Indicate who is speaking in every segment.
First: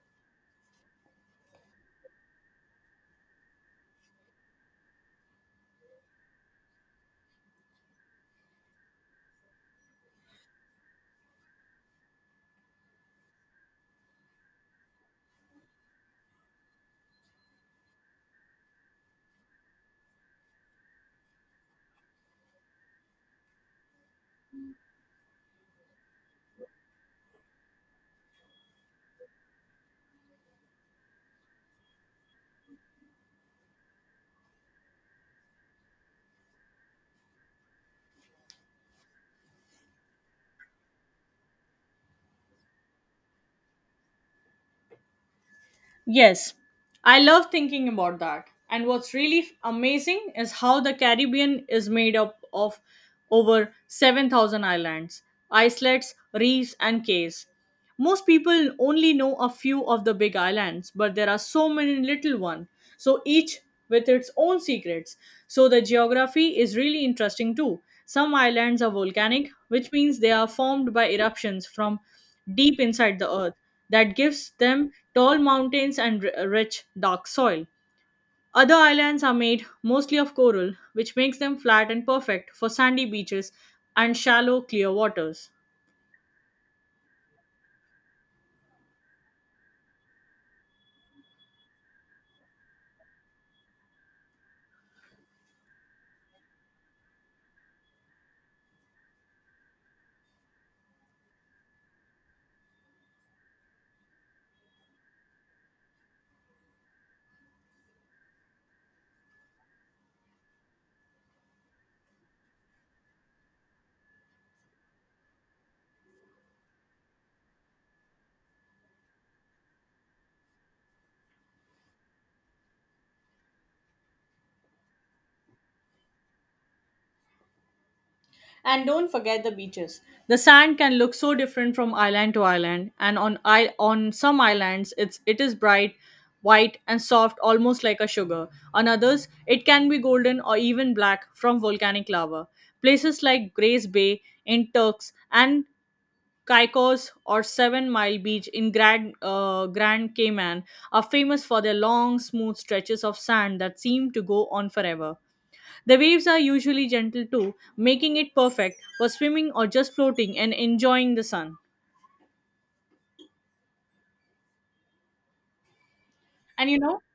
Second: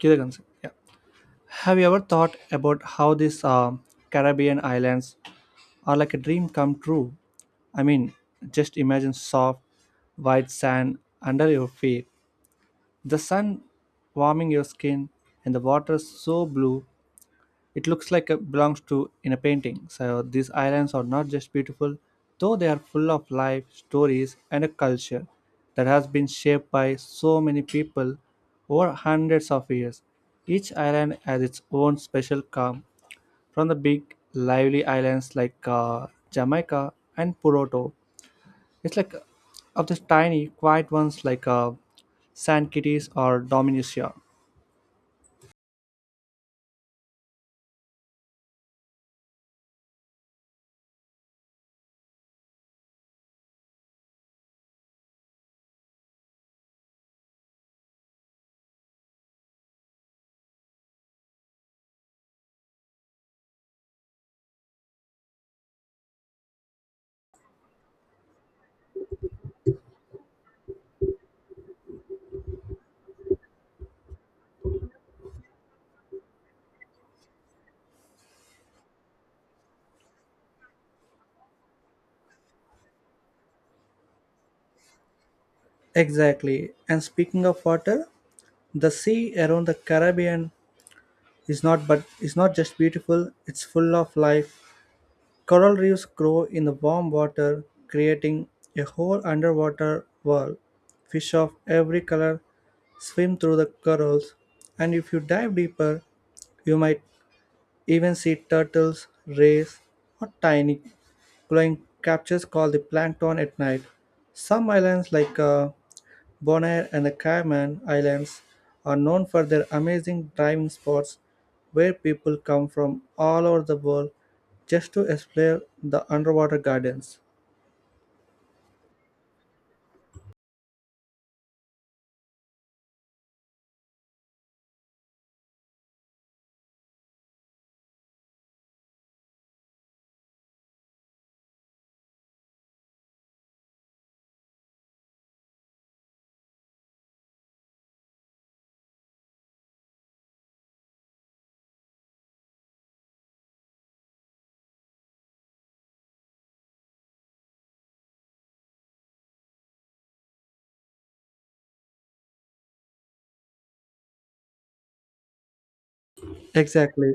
Speaker 1: Kyrgyz, yeah. Have you ever thought about how these Caribbean islands are like a dream come true? I mean, just imagine soft, white sand under your feet, the sun warming your skin, and the water so blue it looks like it belongs to in a painting. So these islands are not just beautiful, though they are full of life, stories, and a culture that has been shaped by so many people over hundreds of years. Each island has its own special charm, from the big, lively islands like Jamaica and Puerto. It's like of the tiny, quiet ones like San Kitts or Dominica.
Speaker 2: Yes, I love thinking about that. And what's really amazing is how the Caribbean is made up of over 7,000 islands, islets, reefs, and cays. Most people only know a few of the big islands, but there are so many little ones, so each with its own secrets. So the geography is really interesting too. Some islands are volcanic, which means they are formed by eruptions from deep inside the earth. That gives them tall mountains and rich dark soil. Other islands are made mostly of coral, which makes them flat and perfect for sandy beaches and shallow clear waters.
Speaker 1: Exactly. And speaking of water, the sea around the Caribbean is not but is not just beautiful, it's full of life. Coral reefs grow in the warm water, creating a whole underwater world. Fish of every color swim through the corals, and if you dive deeper, you might even see turtles, rays, or tiny glowing captures called the plankton at night. Some islands like Bonaire and the Cayman Islands are known for their amazing diving spots where people come from all over the world just to explore the underwater gardens.
Speaker 2: And don't forget the beaches. The sand can look so different from island to island, and on some islands it is bright, white and soft, almost like a sugar. On others it can be golden or even black from volcanic lava. Places like Grace Bay in Turks and Caicos or Seven Mile Beach in Grand Cayman are famous for their long, smooth stretches of sand that seem to go on forever. The waves are usually gentle too, making it perfect for swimming or just floating and enjoying the sun. And you know.
Speaker 1: Exactly.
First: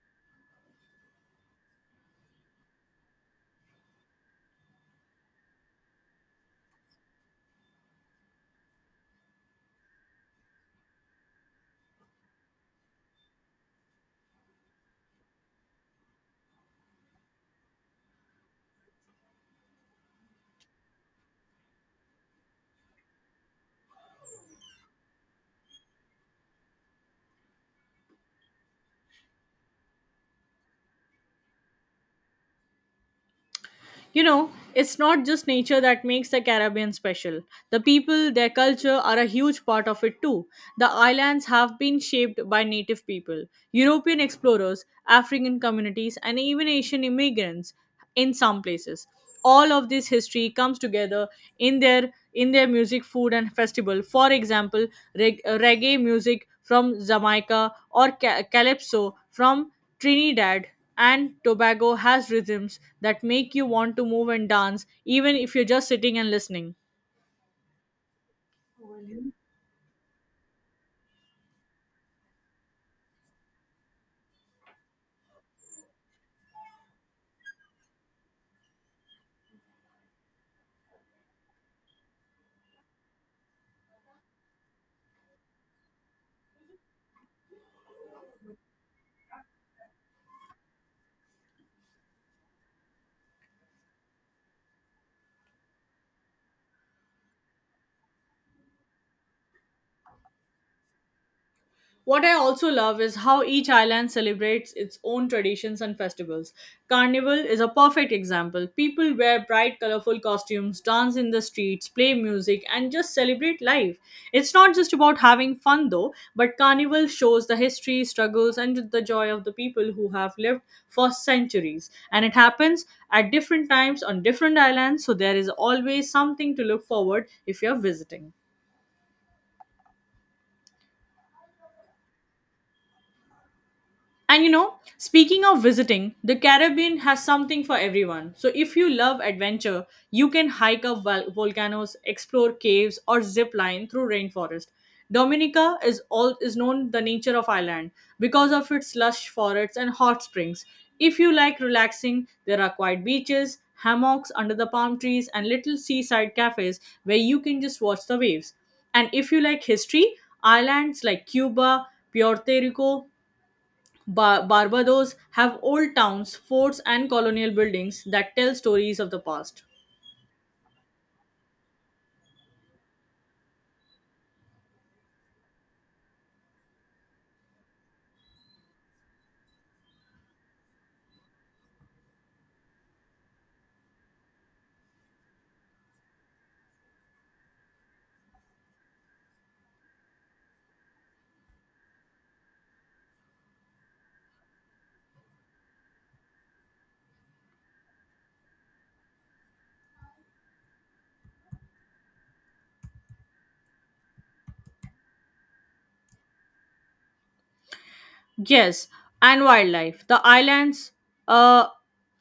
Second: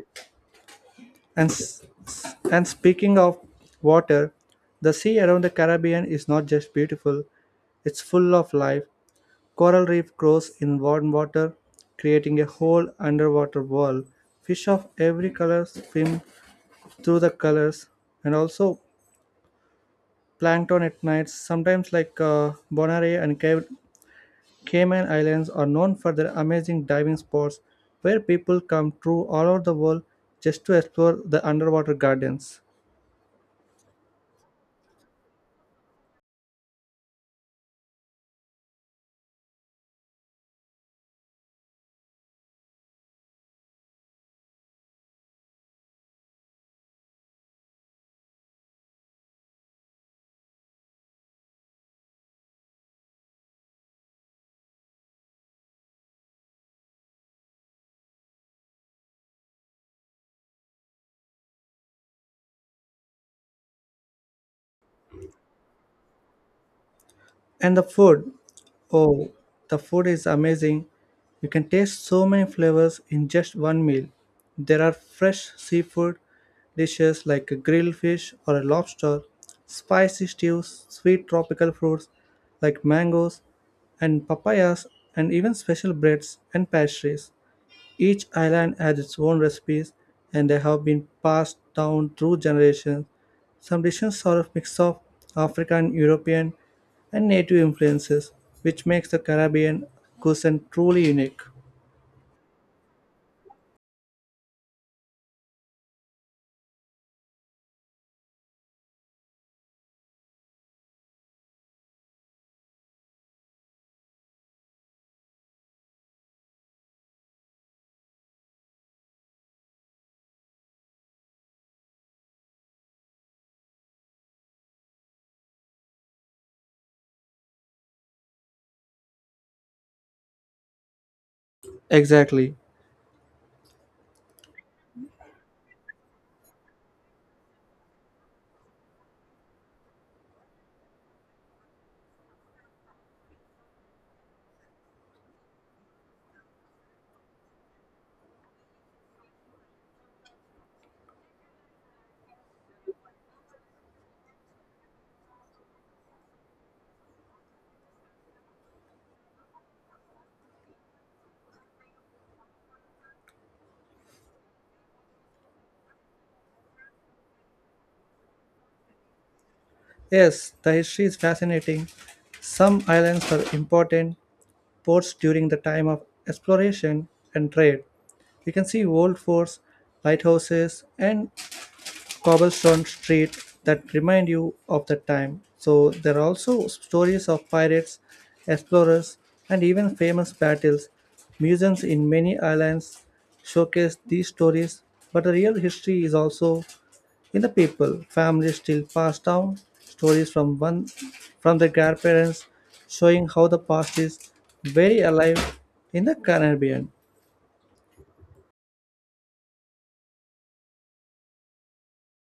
Speaker 1: And speaking of water, the sea around the Caribbean is not just beautiful, it's full of life. Coral reef grows in warm water, creating a whole underwater world. Fish of every color swim through the colors, and also plankton at night, sometimes like Bonaire and Cayman Islands, are known for their amazing diving spots where people come through all over the world just to explore the underwater gardens.
Speaker 2: You know, it's not just nature that makes the Caribbean special. The people, their culture are a huge part of it too. The islands have been shaped by native people, European explorers, African communities, and even Asian immigrants in some places. All of this history comes together in their music, food, and festival. For example, reggae music from Jamaica or calypso from Trinidad and Tobago has rhythms that make you want to move and dance, even if you're just sitting and listening.
Speaker 1: And the food, oh, the food is amazing. You can taste so many flavors in just one meal. There are fresh seafood dishes like a grilled fish or a lobster, spicy stews, sweet tropical fruits like mangoes and papayas, and even special breads and pastries. Each island has its own recipes, and they have been passed down through generations. Some dishes are a mix of African, European, and native influences, which makes the Caribbean cuisine truly unique.
Speaker 2: What I also love is how each island celebrates its own traditions and festivals. Carnival is a perfect example. People wear bright, colorful costumes, dance in the streets, play music, and just celebrate life. It's not just about having fun though, but Carnival shows the history, struggles, and the joy of the people who have lived for centuries. And it happens at different times on different islands, so there is always something to look forward if you're visiting.
Speaker 1: Exactly.
Speaker 2: And you know, speaking of visiting, the Caribbean has something for everyone. So if you love adventure, you can hike up volcanoes, explore caves, or zip line through rainforest. Dominica is known the nature of island because of its lush forests and hot springs. If you like relaxing, there are quiet beaches, hammocks under the palm trees, and little seaside cafes where you can just watch the waves. And if you like history, islands like Cuba, Puerto Rico, Barbados have old towns, forts, and colonial buildings that tell stories of the past.
Speaker 1: Yes, the history is fascinating. Some islands were important ports during the time of exploration and trade. You can see old forts, lighthouses, and cobblestone street that remind you of that time. So there are also stories of pirates, explorers, and even famous battles. Museums in many islands showcase these stories, but the real history is also in the people. Families still pass down stories from one from their grandparents, showing how the past is very alive in the Caribbean.
Speaker 2: Yes, and wildlife. The islands uh,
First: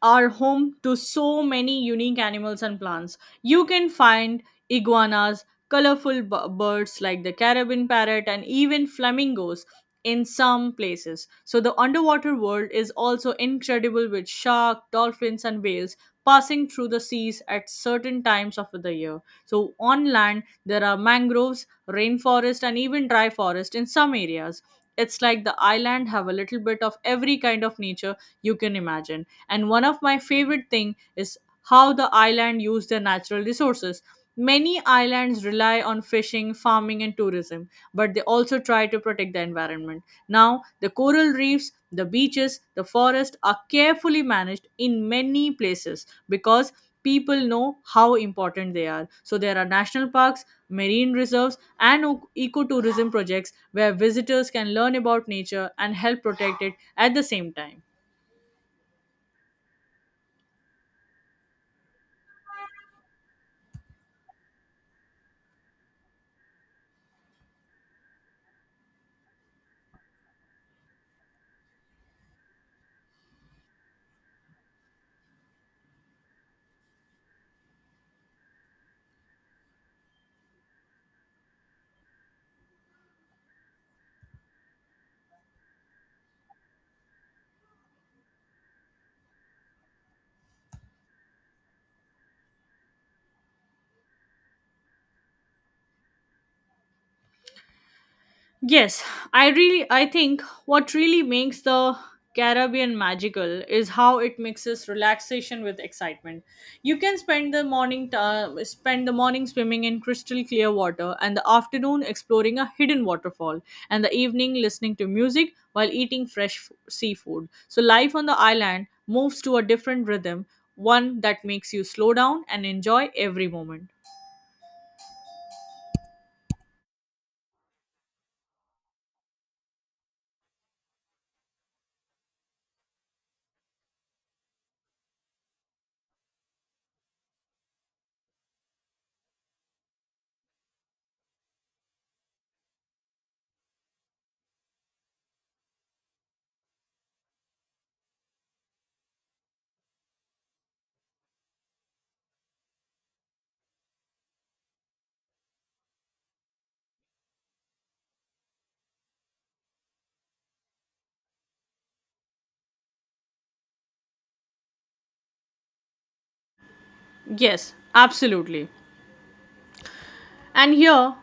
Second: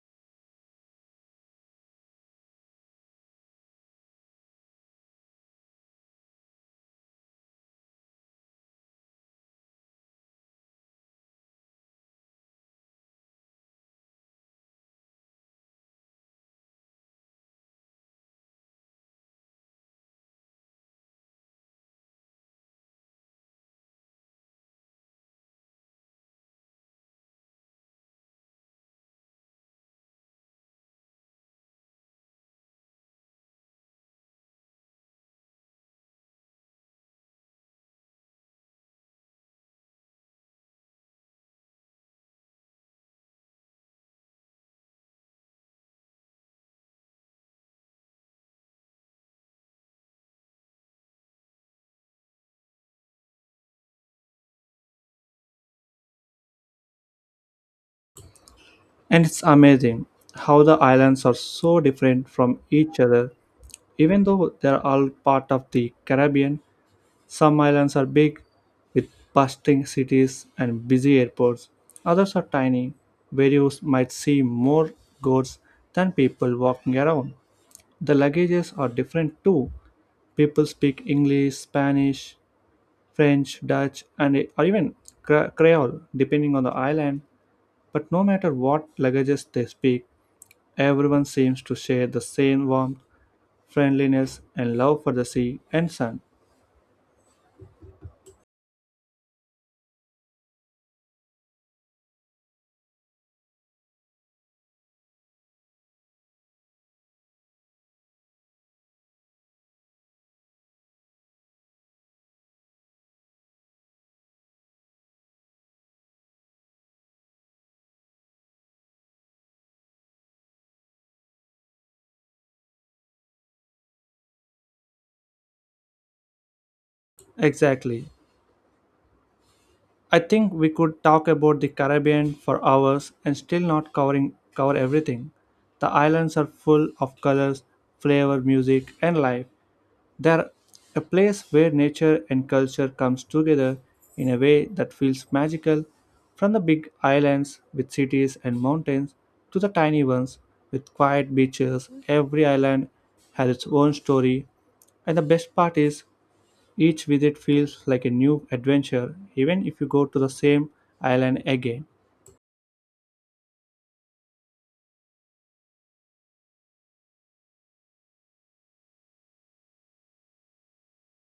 Speaker 2: are home to so many unique animals and plants. You can find iguanas, colorful birds like the Caribbean parrot, and even flamingos in some places. So, the underwater world is also incredible, with shark, dolphins, and whales passing through the seas at certain times of the year. So, on land, there are mangroves, rainforest, and even dry forest in some areas. It's like the island have a little bit of every kind of nature you can imagine. And one of my favorite thing is how the island use their natural resources. Many islands rely on fishing, farming, and tourism, but they also try to protect the environment. Now, the coral reefs, the beaches, the forest are carefully managed in many places because people know how important they are. So, there are national parks, marine reserves, and ecotourism projects where visitors can learn about nature and help protect it at the same time.
Speaker 1: And it's amazing how the islands are so different from each other, even though they're all part of the Caribbean. Some islands are big, with bustling cities and busy airports. Others are tiny, where you might see more goats than people walking around. The languages are different too. People speak English, Spanish, French, Dutch, and or even Creole, depending on the island. But no matter what languages they speak, everyone seems to share the same warmth, friendliness, and love for the sea and sun.
Speaker 2: Yes, I think what really makes the Caribbean magical is how it mixes relaxation with excitement. You can spend the morning t- spend the morning swimming in crystal clear water, and the afternoon exploring a hidden waterfall, and the evening listening to music while eating fresh seafood. So life on the island moves to a different rhythm, one that makes you slow down and enjoy every moment.
Speaker 1: Exactly. I think we could talk about the Caribbean for hours and still not cover everything. The islands are full of colors, flavor, music, and life. They're a place where nature and culture comes together in a way that feels magical. From the big islands with cities and mountains to the tiny ones with quiet beaches, every island has its own story. And the best part is each visit feels like a new adventure, even if you go to the same island again.
Speaker 2: Yes, absolutely. And here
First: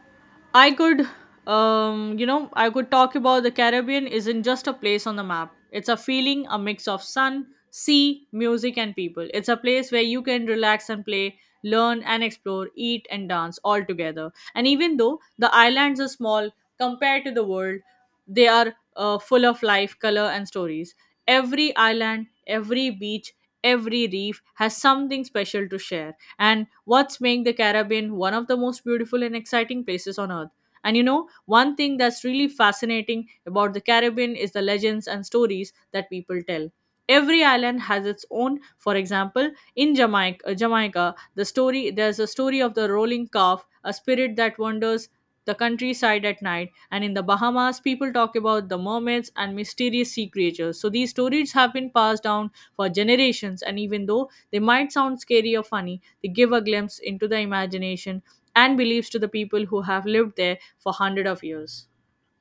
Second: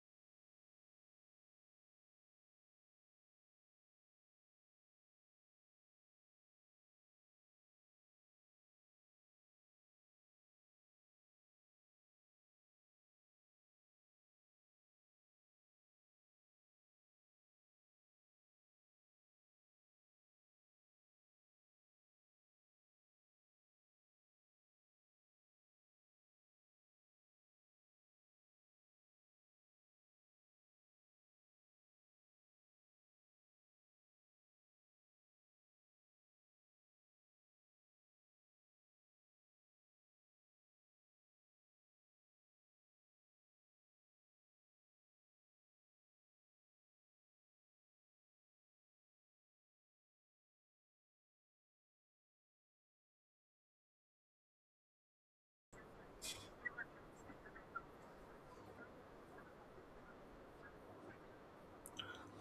Speaker 2: i could I could talk about the Caribbean. Isn't just a place on the map, it's a feeling, a mix of sun, sea, music, and people. It's a place where you can relax and play, learn and explore, eat and dance all together. And even though the islands are small compared to the world, they are full of life, color, and stories. Every island, every beach, every reef has something special to share. And what's making the Caribbean one of the most beautiful and exciting places on earth. And you know, one thing that's really fascinating about the Caribbean is the legends and stories that people tell. Every island has its own. For example, in Jamaica, there's a story of the rolling calf, a spirit that wanders the countryside at night. And in the Bahamas, people talk about the mermaids and mysterious sea creatures. So these stories have been passed down for generations, and even though they might sound scary or funny, they give a glimpse into the imagination and beliefs to the people who have lived there for hundreds of years.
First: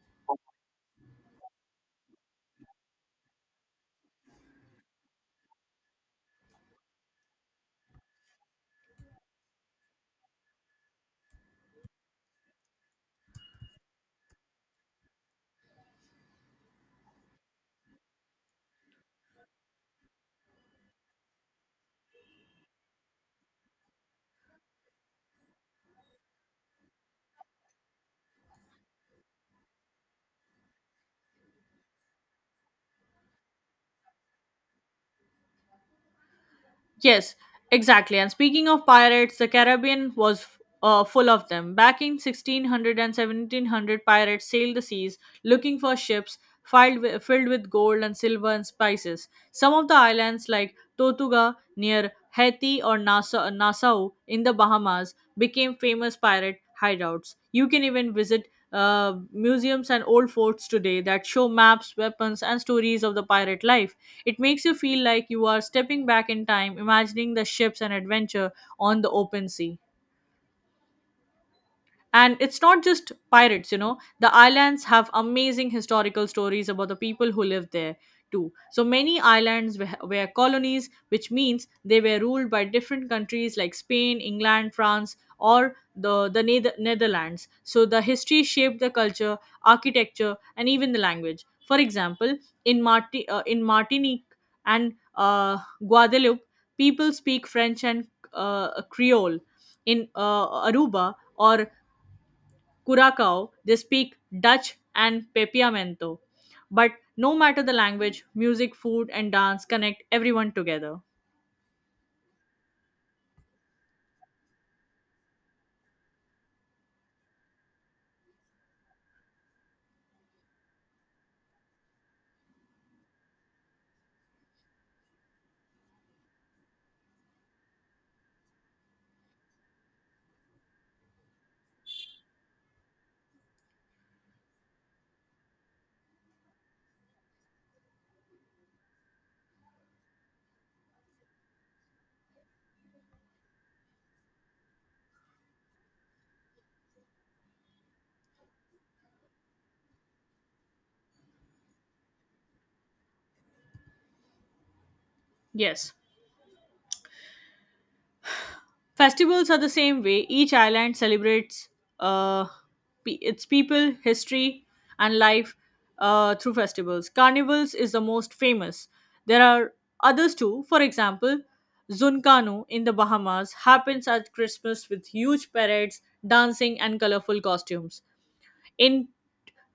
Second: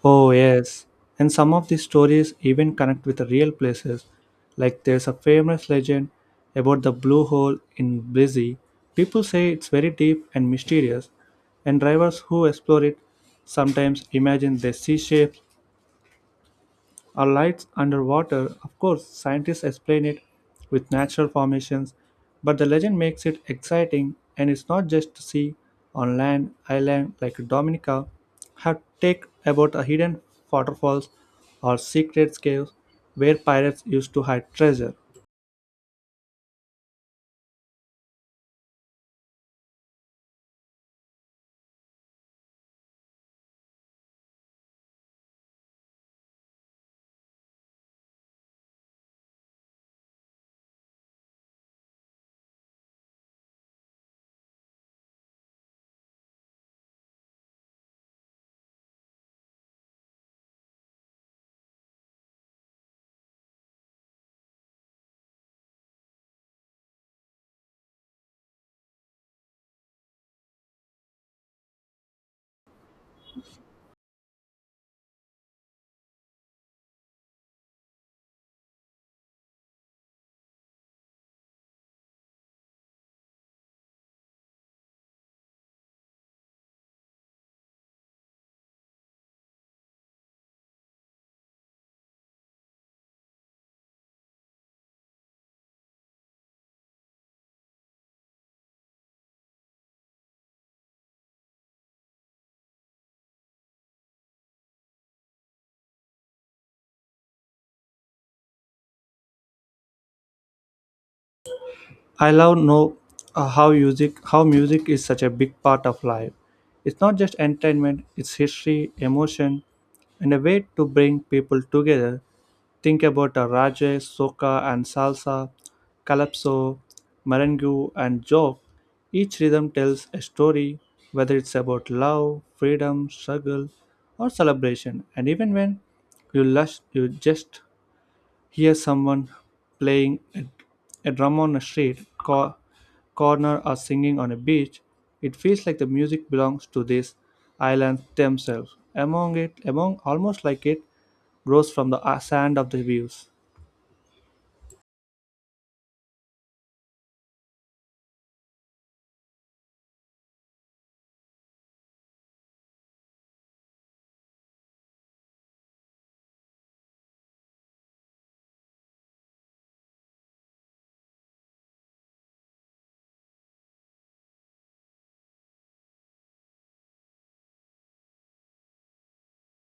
Speaker 1: Oh, yes. And some of these stories even connect with the real places. Like there's a famous legend about the blue hole in Belize. People say it's very deep and mysterious, and drivers who explore it sometimes imagine they see shapes are lights underwater. Of course, scientists explain it with natural formations, but the legend makes it exciting, and it's not just to see on land island like Dominica have take about a hidden waterfalls or secret caves where pirates used to hide treasure.
Speaker 2: Yes, exactly. And speaking of pirates, the Caribbean was full of them. Back in 1600 and 1700, pirates sailed the seas looking for ships filled with gold and silver and spices. Some of the islands, like Tortuga near Haiti or Nassau in the Bahamas, became famous pirate hideouts. You can even visit museums and old forts today that show maps, weapons, and stories of the pirate life. It makes you feel like you are stepping back in time, imagining the ships and adventure on the open sea. And it's not just pirates, you know, the islands have amazing historical stories about the people who lived there too. So many islands were colonies, which means they were ruled by different countries like Spain, England, France, or the Netherlands. So the history shaped the culture, architecture, and even the language. For example, in Martinique and Guadeloupe, people speak French and Creole. In Aruba or Curacao, they speak Dutch and Papiamento. But no matter the language, music, food, and dance connect everyone together.
Speaker 1: I love know how music is such a big part of life. It's not just entertainment, it's history, emotion, and a way to bring people together. Think about a Rajay, Soca and Salsa, Calypso, Merengue and Joke. Each rhythm tells a story, whether it's about love, freedom, struggle, or celebration. And even when you lush, you just here's someone playing a drum on a corner or singing on a beach. It feels like the music belongs to these islands themselves. Among it, among almost like it grows from the sand of the views.
Speaker 2: Yes. Festivals are the same way. Each island celebrates uh, its people, history, and life through festivals. Carnivals is the most famous. There are others too. For example, Zuncano in the Bahamas happens at Christmas with huge parades, dancing, and colorful costumes. In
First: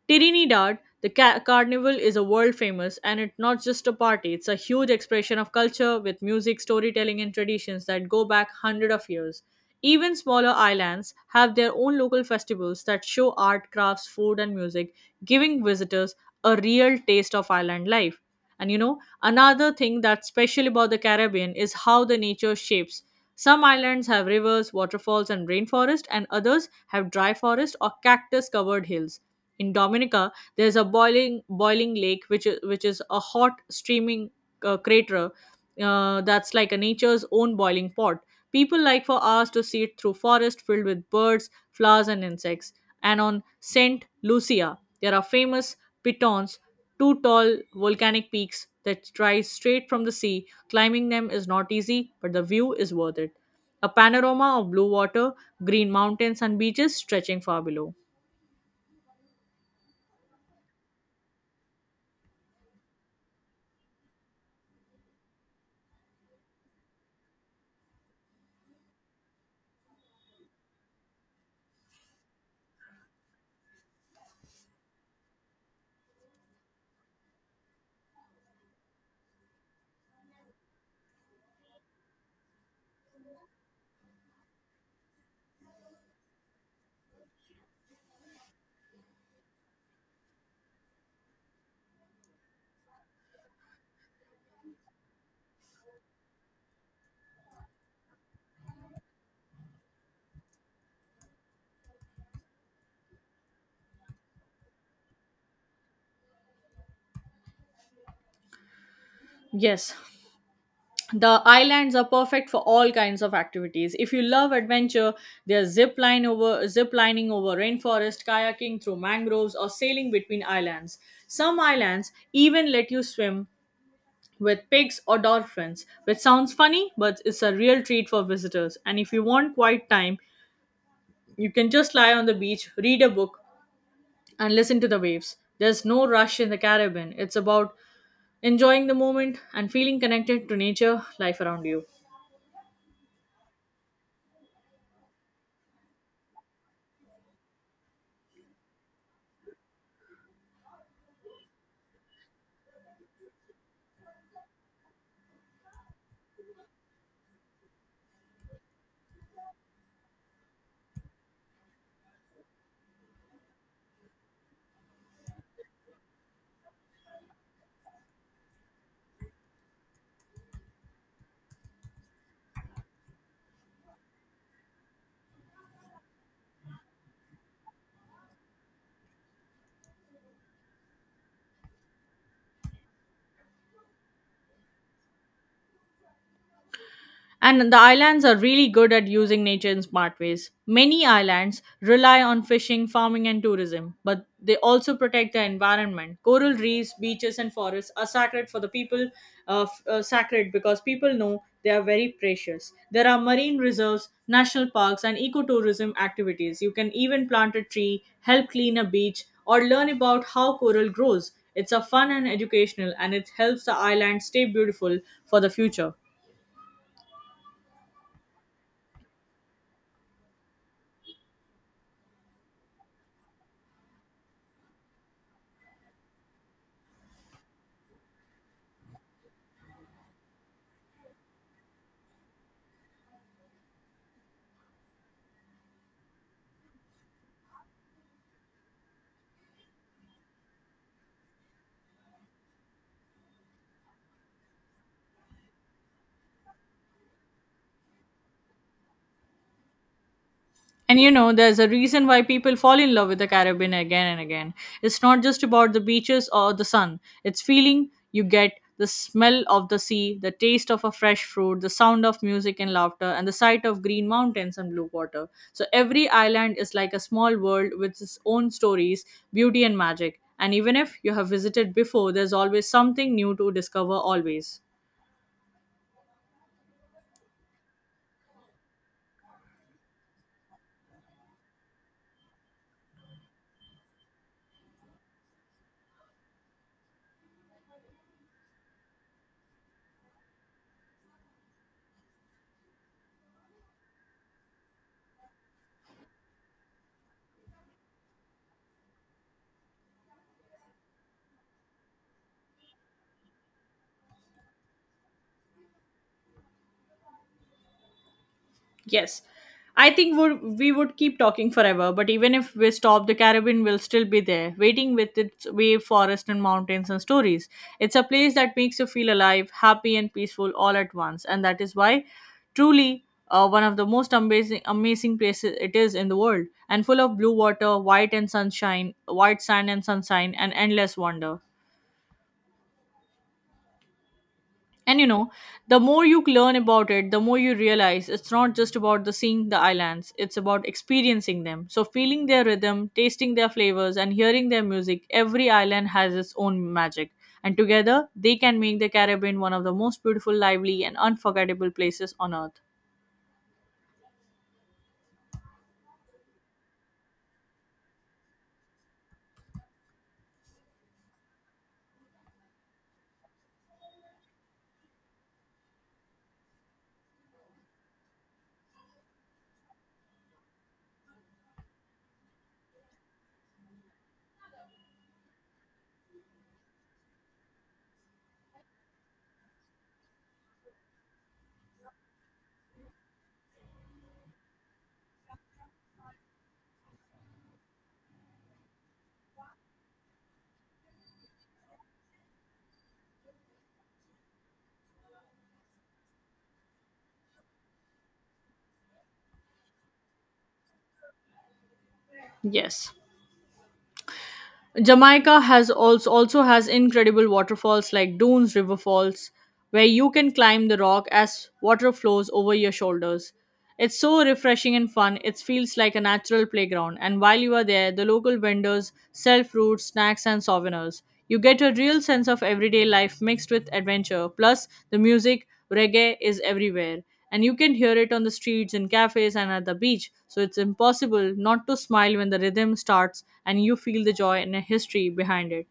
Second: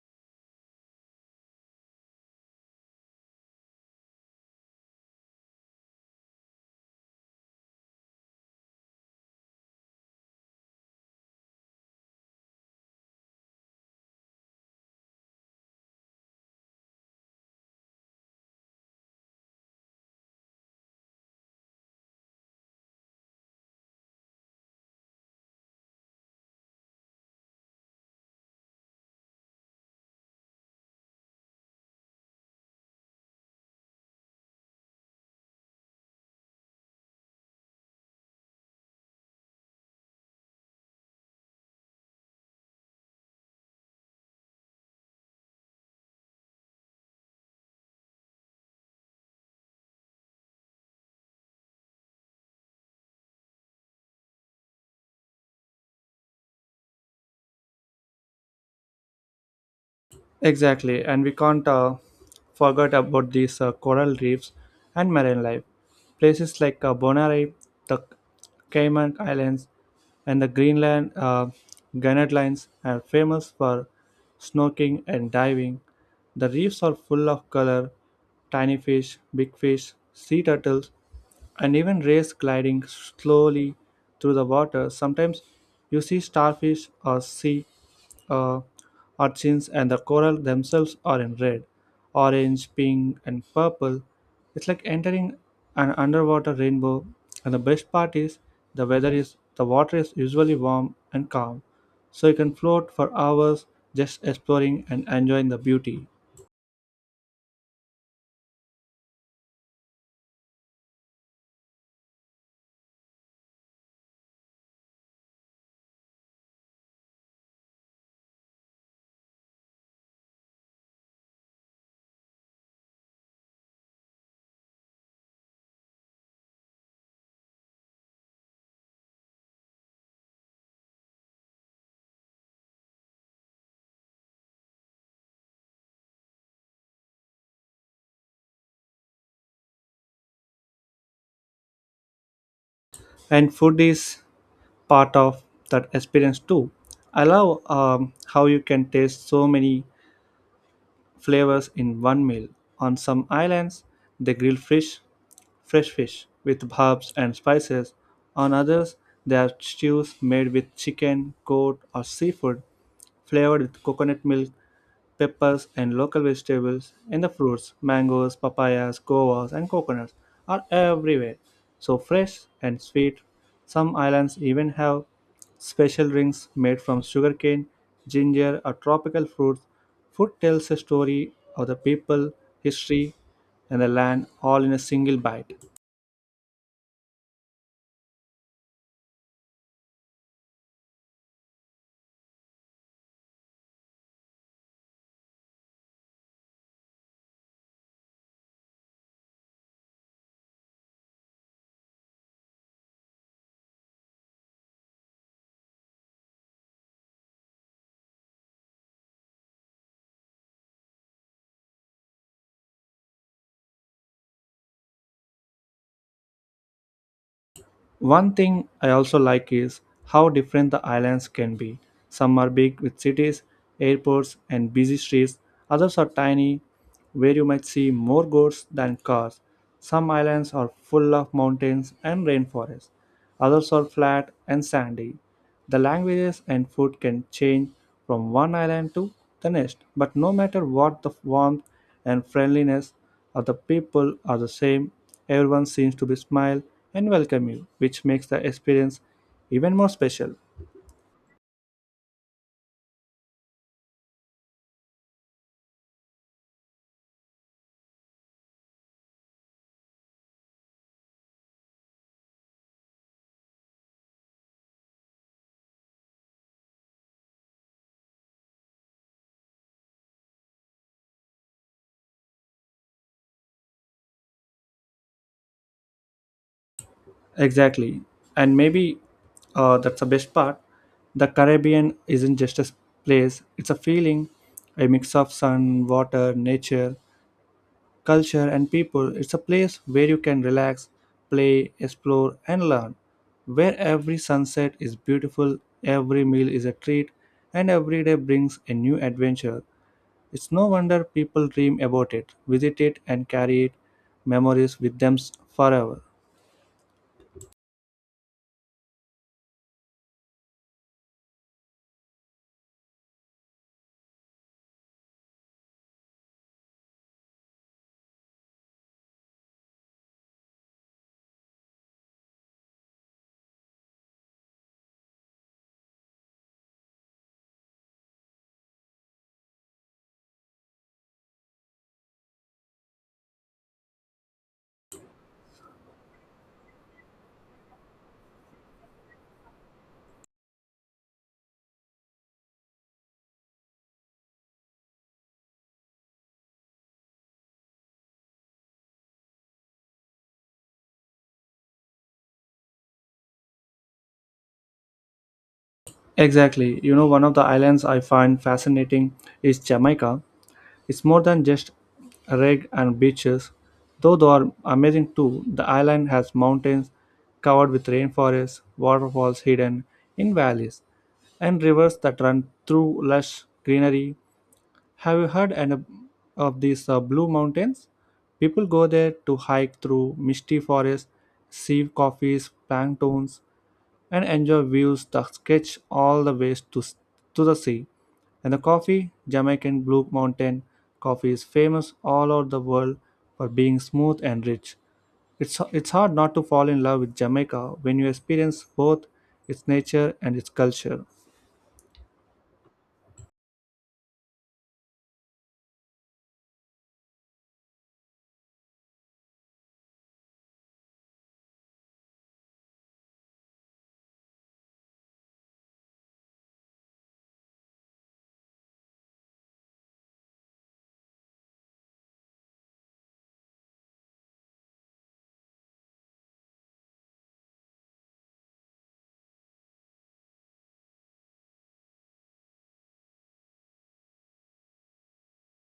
Speaker 2: Trinidad, the carnival is a world famous, and it's not just a party, it's a huge expression of culture with music, storytelling, and traditions that go back hundreds of years. Even smaller islands have their own local festivals that show art, crafts, food, and music, giving visitors a real taste of island life. And you know, another thing that's special about the Caribbean is how the nature shapes. Some islands have rivers, waterfalls, and rainforest, and others have dry forest or cactus covered hills. In Dominica, there's a boiling lake, which is a hot streaming crater, that's like a nature's own boiling pot. People like for hours to see it through forest filled with birds, flowers, and insects. And on Saint Lucia, there are famous pitons, two tall volcanic peaks that rise straight from the sea. Climbing them is not easy, but the view is worth it. A panorama of blue water, green mountains, and beaches stretching far below.
Speaker 1: Exactly, and we can't forget about these coral reefs and marine life. Places like Bonaire, the Cayman Islands, and the Greenland Gannet Lines are famous for snorkeling and diving. The reefs are full of color, tiny fish, big fish, sea turtles, and even rays gliding slowly through the water. Sometimes you see starfish or sea uh, urchins, and the coral themselves are in red, orange, pink, and purple. It's like entering an underwater rainbow. And the best part is the water is usually warm and calm, so you can float for hours just exploring and enjoying the beauty.
Speaker 2: Yes, the islands are perfect for all kinds of activities. If you love adventure, there's zip lining over rainforest, kayaking through mangroves, or sailing between islands. Some islands even let you swim with pigs or dolphins, which sounds funny, but it's a real treat for visitors. And if you want quiet time, you can just lie on the beach, read a book, and listen to the waves. There's no rush in the Caribbean. It's about enjoying the moment and feeling connected to nature life around you.
Speaker 1: And food is part of that experience too. I love how you can taste so many flavors in one meal. On some islands they grill fish, fresh fish, with herbs and spices. On others there are stews made with chicken, goat, or seafood, flavored with coconut milk, peppers, and local vegetables. And the fruits, mangoes, papayas, guavas, and coconuts are everywhere. So fresh and sweet. Some islands even have special drinks made from sugarcane, ginger, or tropical fruits. Food tells a story of the people, history, and the land all in a single bite.
Speaker 2: And the islands are really good at using nature in smart ways. Many islands rely on fishing, farming, and tourism, but they also protect the environment. Coral reefs, beaches, and forests are sacred for the people, sacred because people know they are very precious. There are marine reserves, national parks, and ecotourism activities. You can even plant a tree, help clean a beach, or learn about how coral grows. It's a fun and educational, and it helps the island stay beautiful for the future.
Speaker 1: One thing I also like is how different the islands can be. Some are big with cities, airports, and busy streets, others are tiny, where you might see more goats than cars. Some islands are full of mountains and rainforests, others are flat and sandy. The languages and food can change from one island to the next, but no matter what, the warmth and friendliness of the people are the same. Everyone seems to be smile and welcome you, which makes the experience even more special.
Speaker 2: And you know, there's a reason why people fall in love with the Caribbean again and again. It's not just about the beaches or the sun, it's feeling you get the smell of the sea, the taste of a fresh fruit, the sound of music and laughter, and the sight of green mountains and blue water. So every island is like a small world with its own stories, beauty, and magic. And even if you have visited before, there's always something new to discover, always.
Speaker 1: Exactly, and maybe that's the best part. The Caribbean isn't just a place; it's a feeling, a mix of sun, water, nature, culture, and people. It's a place where you can relax, play, explore, and learn, where every sunset is beautiful, every meal is a treat, and every day brings a new adventure. It's no wonder people dream about it, visit it, and carry it memories with them forever.
Speaker 2: Yes. I think would we would keep talking forever, but even if we stop, the Caribbean will still be there, waiting with its wave, forest, and mountains and stories. It's a place that makes you feel alive, happy, and peaceful all at once, and that is why, truly, one of the most amazing places it is in the world, and full of blue water, white and sunshine, white sand and sunshine, and endless wonder. And you know, the more you learn about it, the more you realize it's not just about the seeing the islands, it's about experiencing them. So feeling their rhythm, tasting their flavors and hearing their music, every island has its own magic. And together, they can make the Caribbean one of the most beautiful, lively and unforgettable places on earth.
Speaker 1: Exactly. You know, one of the islands I find fascinating is Jamaica. It's more than just reg and beaches, though they are amazing too. The island has mountains covered with rainforests, waterfalls hidden in valleys, and rivers that run through lush greenery. Have you heard of these Blue Mountains? People go there to hike through misty forests, see coffees, planktons, and enjoy views that stretch all the way to the sea. And the coffee, Jamaican Blue Mountain coffee is famous all over the world for being smooth and rich. It's hard not to fall in love with Jamaica when you experience both its nature and its culture.
Speaker 2: Yes. Jamaica has also has incredible waterfalls like Dunes River Falls, where you can climb the rock as water flows over your shoulders. It's so refreshing and fun. It feels like a natural playground. And while you are there, the local vendors sell fruits, snacks, and souvenirs. You get a real sense of everyday life mixed with adventure. Plus, the music, reggae, is everywhere and you can hear it on the streets in cafes and at the beach. So it's impossible not to smile when the rhythm starts and you feel the joy and the history behind it.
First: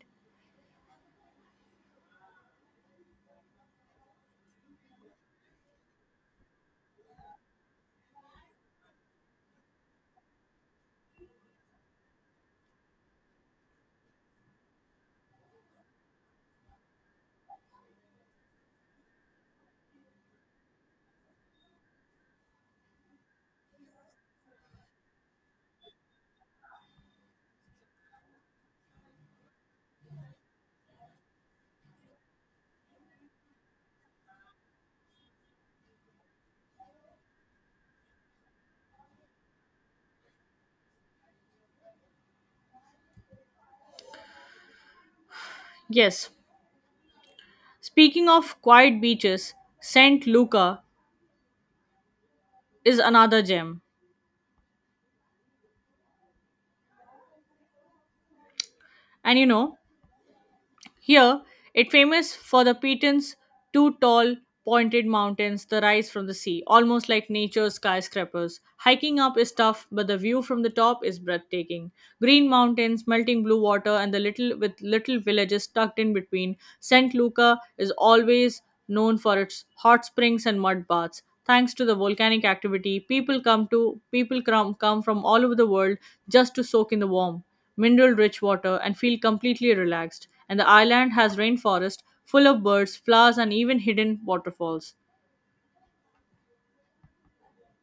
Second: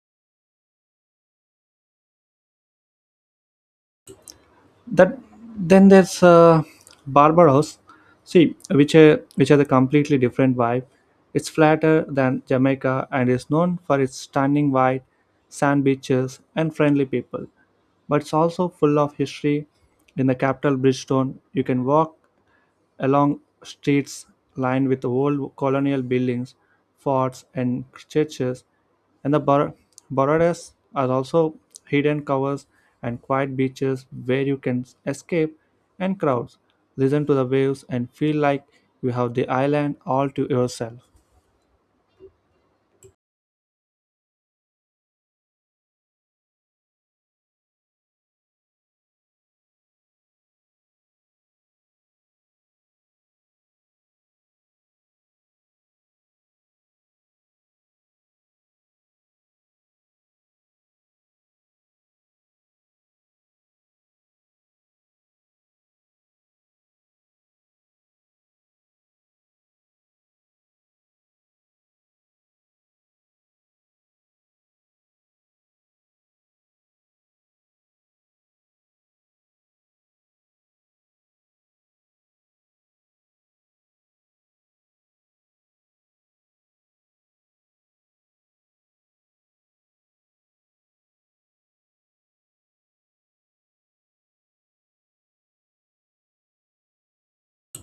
Speaker 1: That Then there's Barbados, see which has a completely different vibe. It's flatter than Jamaica and is known for its stunning white sand beaches and friendly people, but it's also full of history. In the capital Bridgestone you can walk along streets lined with old colonial buildings, forts, and churches. And the Borderes are also hidden covers and quiet beaches where you can escape and crowds, listen to the waves, and feel like you have the island all to yourself.
Speaker 2: Yes, speaking of quiet beaches, Saint Luca is another gem. And you know, here, it famous for the Petan's two tall, pointed mountains that rise from the sea, almost like nature's skyscrapers. Hiking up is tough, but the view from the top is breathtaking. Green mountains, melting blue water, and the little with little villages tucked in between. Saint Luca is always known for its hot springs and mud baths. Thanks to the volcanic activity, people come from all over the world just to soak in the warm mineral rich water, and feel completely relaxed. And the island has rainforest full of birds, flowers, and even hidden waterfalls.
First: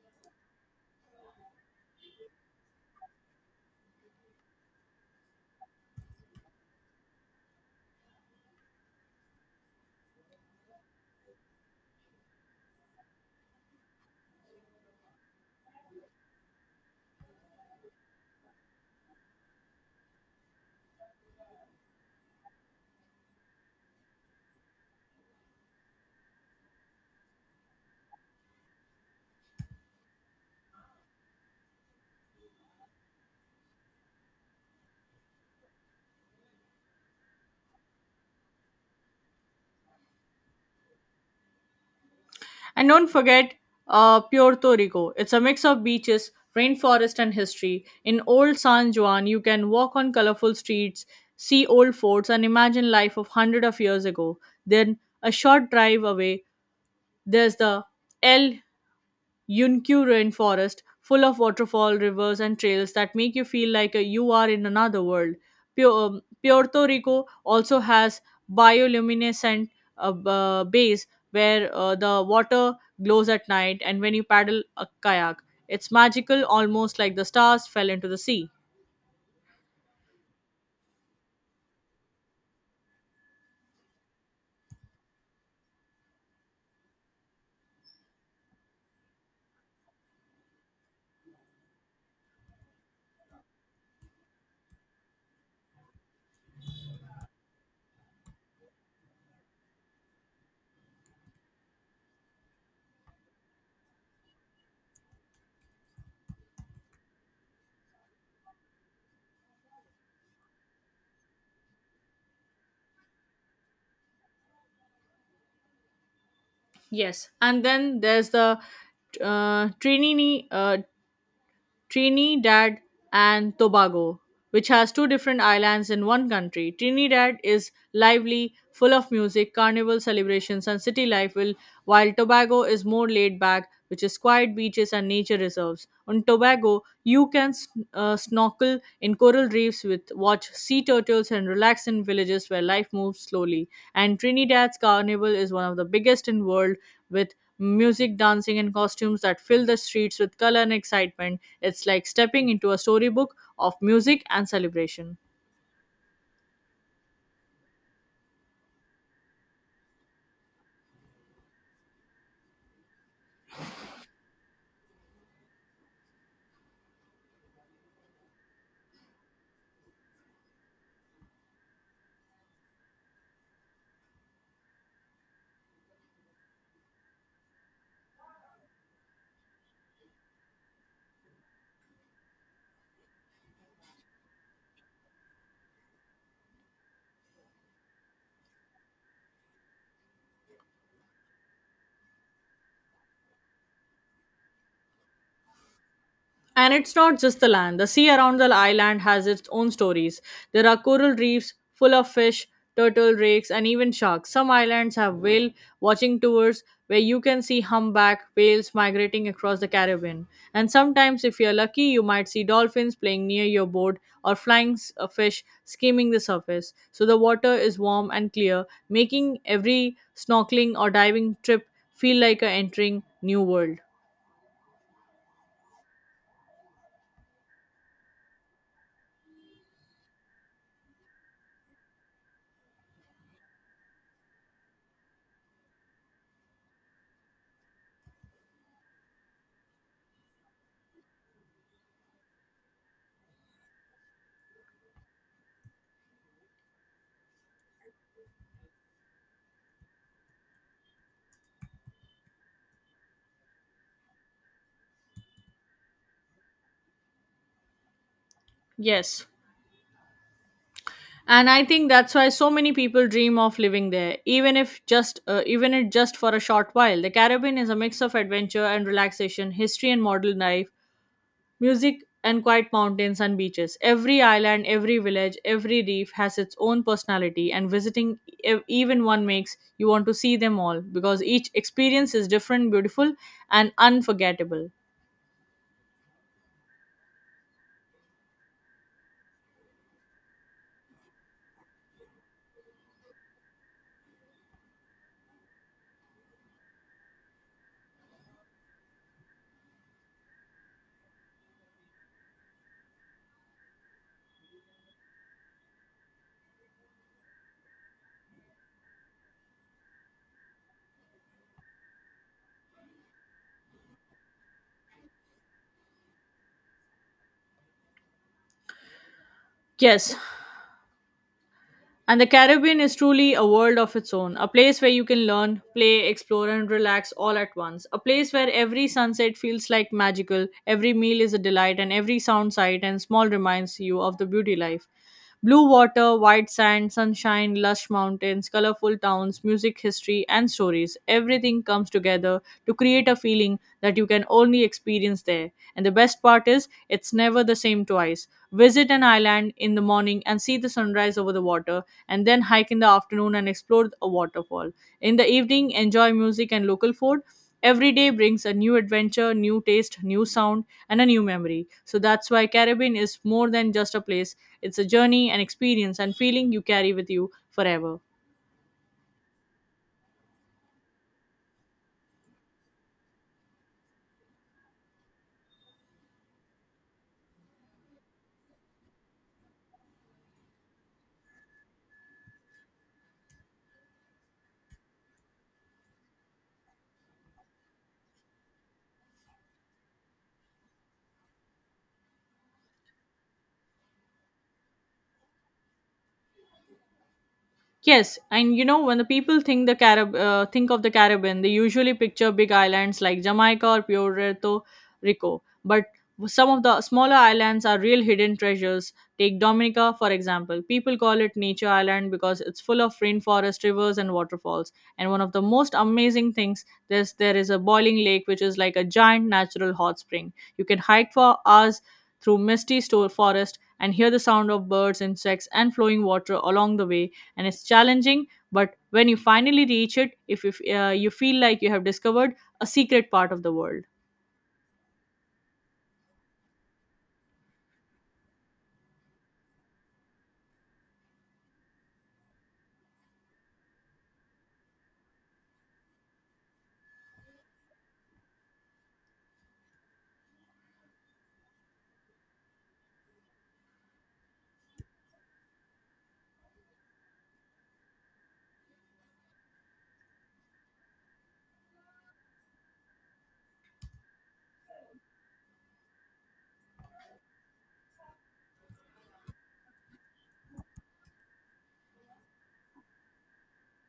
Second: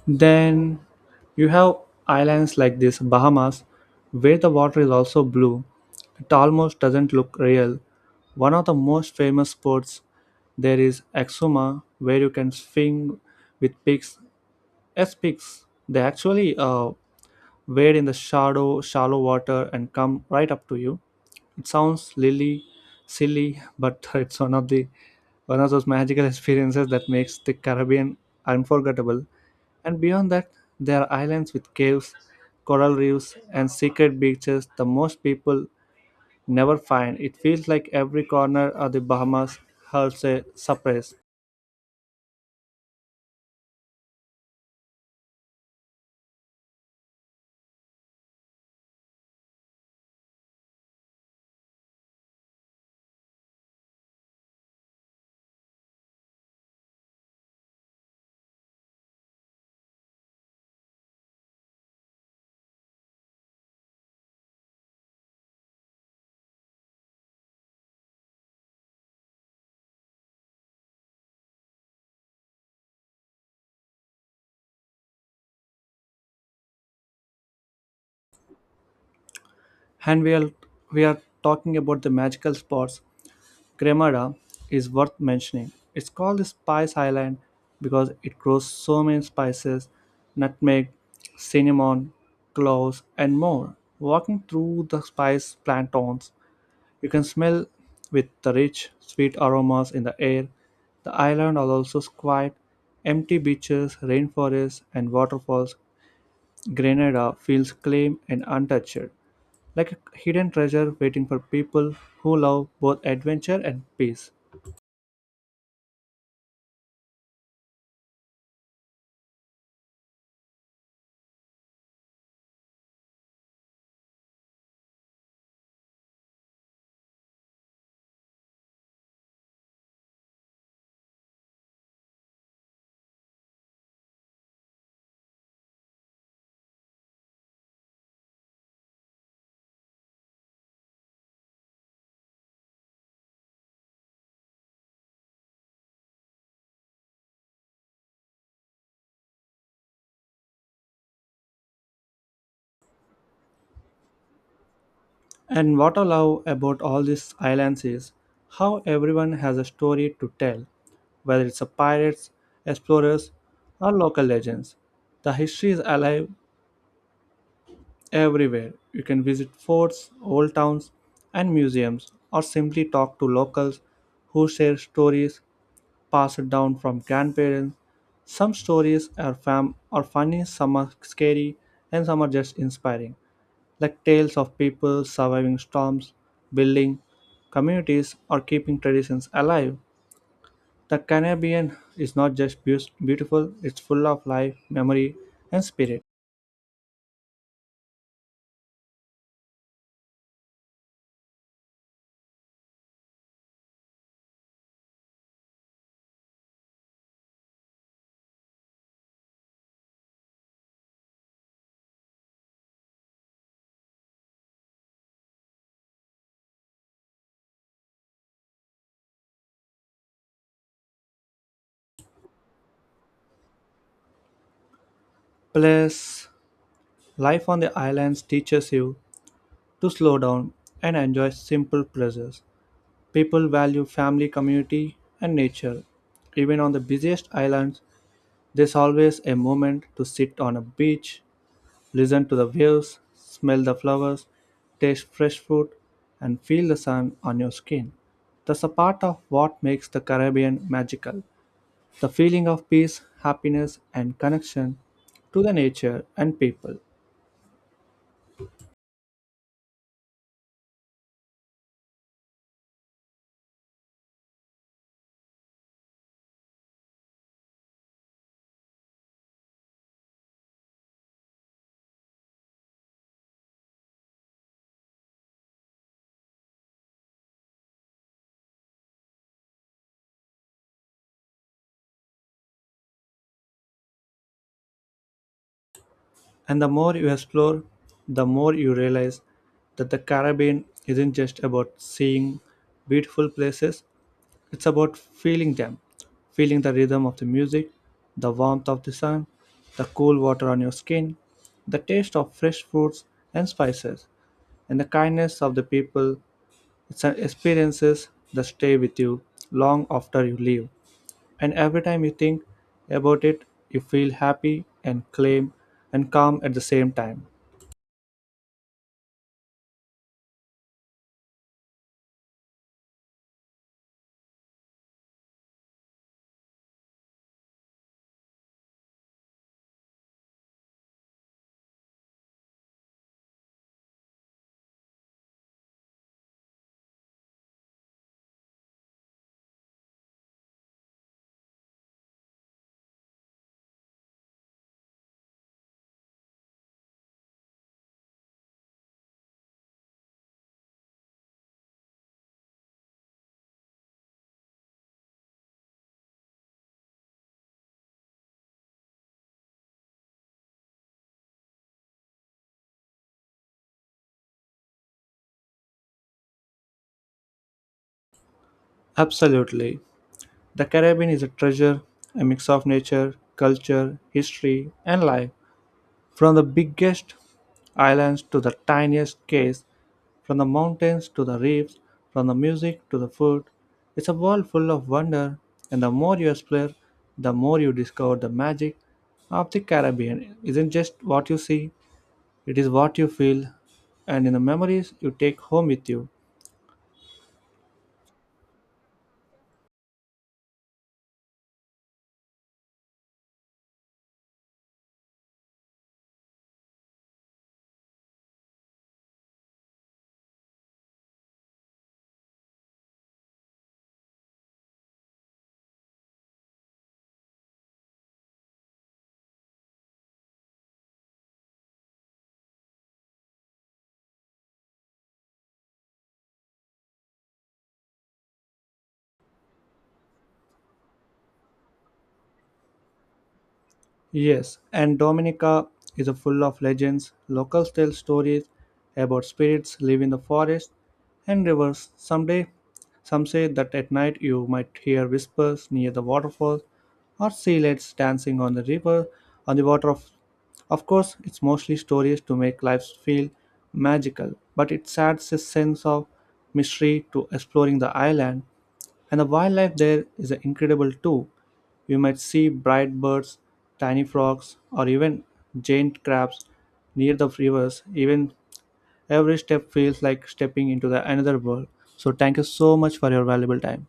Speaker 1: Then you have islands like this Bahamas where the water is also blue. It almost doesn't look real. One of the most famous sports there is Exuma where you can swing with pigs as pigs. They actually wade in the shallow water and come right up to you. It sounds lily silly but it's one of those magical experiences that makes the Caribbean unforgettable. And beyond that there are islands with caves, coral reefs, and secret beaches the most people never find. It feels like every corner of the Bahamas holds a surprise.
Speaker 2: And don't forget Puerto Rico. It's a mix of beaches, rainforest, and history. In Old San Juan, you can walk on colorful streets, see old forts, and imagine life of hundreds of years ago. Then, a short drive away, there's the El Yunkyu rainforest, full of waterfall, rivers, and trails that make you feel like you are in another world. Puerto Rico also has bioluminescent bays where the water glows at night, and when you paddle a kayak, it's magical, almost like the stars fell into the sea.
Speaker 1: And we are We are talking about the magical spots. Cremada is worth mentioning. It's called the Spice Island because it grows so many spices, nutmeg, cinnamon, cloves, and more. Walking through the spice plantains, you can smell with the rich, sweet aromas in the air. The island also quiet, empty beaches, rainforests, and waterfalls. Grenada feels calm and untouched, like a hidden treasure waiting for people who love both adventure and peace.
Speaker 2: Yes, and then there's the Trinity. Trinidad and Tobago, which has two different islands in one country. Trinidad is lively, full of music, carnival celebrations, and city life, while Tobago is more laid back, which is quiet beaches and nature reserves. On Tobago, you can snorkel in coral reefs with watch sea turtles and relax in villages where life moves slowly. And Trinidad's carnival is one of the biggest in world with music, dancing and costumes that fill the streets with color and excitement. It's like stepping into a storybook of music and celebration.
Speaker 1: And what I love about all these islands is how everyone has a story to tell, whether it's a pirates, explorers, or local legends. The history is alive everywhere. You can visit forts, old towns, and museums, or simply talk to locals who share stories passed down from grandparents. Some stories are fam are funny, some are scary, and some are just inspiring like tales of people surviving storms, building communities, or keeping traditions alive. The Caribbean is not just beautiful, it's full of life, memory, and spirit.
Speaker 2: And it's not just the land. The sea around the island has its own stories. There are coral reefs full of fish, turtle, rakes, and even sharks. Some islands have whale watching tours where you can see humpback whales migrating across the Caribbean. And sometimes, if you're lucky, you might see dolphins playing near your boat or flying fish skimming the surface. So the water is warm and clear, making every snorkeling or diving trip feel like a entering new world.
Speaker 1: Plus, life on the islands teaches you to slow down and enjoy simple pleasures. People value family, community, and nature. Even on the busiest islands, there's always a moment to sit on a beach, listen to the waves, smell the flowers, taste fresh fruit, and feel the sun on your skin. That's a part of what makes the Caribbean magical, the feeling of peace, happiness, and connection to the nature and people.
Speaker 2: Yes, and I think that's why so many people dream of living there, even if just even it just for a short while. The Caribbean is a mix of adventure and relaxation, history and modern life, music and quiet mountains and beaches. Every island, every village, every reef has its own personality, and visiting even one makes you want to see them all, because each experience is different, beautiful, and unforgettable.
Speaker 1: And the more you explore, the more you realize that the Caribbean isn't just about seeing beautiful places, it's about feeling them, feeling the rhythm of the music, the warmth of the sun, the cool water on your skin, the taste of fresh fruits and spices, and the kindness of the people. It's an experiences that stay with you long after you leave. And every time you think about it, you feel happy and calm at the same time.
Speaker 2: Yes. And the Caribbean is truly a world of its own, a place where you can learn, play, explore, and relax all at once. A place where every sunset feels like magical, every meal is a delight, and every sound, sight, and small reminds you of the beauty life. Blue water, white sand, sunshine, lush mountains, colorful towns, music, history, and stories. Everything comes together to create a feeling that you can only experience there. And the best part is, it's never the same twice. Visit an island in the morning and see the sunrise over the water and then hike in the afternoon and explore a waterfall. In the evening, enjoy music and local food. Every day brings a new adventure, new taste, new sound, and a new memory. So that's why Caribbean is more than just a place. It's a journey, an experience, and feeling you carry with you forever.
Speaker 1: Absolutely. The Caribbean is a treasure, a mix of nature, culture, history, and life. From the biggest islands to the tiniest cays, from the mountains to the reefs, from the music to the food, it's a world full of wonder, and the more you explore, the more you discover the magic of the Caribbean isn't just what you see, it is what you feel, and in the memories you take home with you.
Speaker 2: Yes, and you know when the people think the think of the Caribbean, they usually picture big islands like Jamaica or Puerto Rico. But some of the smaller islands are real hidden treasures. Take Dominica for example. People call it Nature Island because it's full of rainforest, rivers, and waterfalls. And one of the most amazing things there is a boiling lake which is like a giant natural hot spring. You can hike for hours through misty store forest and hear the sound of birds, insects, and flowing water along the way. And it's challenging, but when you finally reach it, if you, you feel like you have discovered a secret part of the world.
Speaker 1: Yes, and Dominica is a full of legends. Locals tell stories about spirits live in the forest and rivers. Someday, some say that at night you might hear whispers near the waterfall or sealets dancing on the river on the water. Of course it's mostly stories to make life feel magical, but it adds a sense of mystery to exploring the island. And the wildlife there is incredible too. You might see bright birds, tiny frogs, or even giant crabs near the rivers. Even every step feels like stepping into the another world. So thank you so much for your valuable time.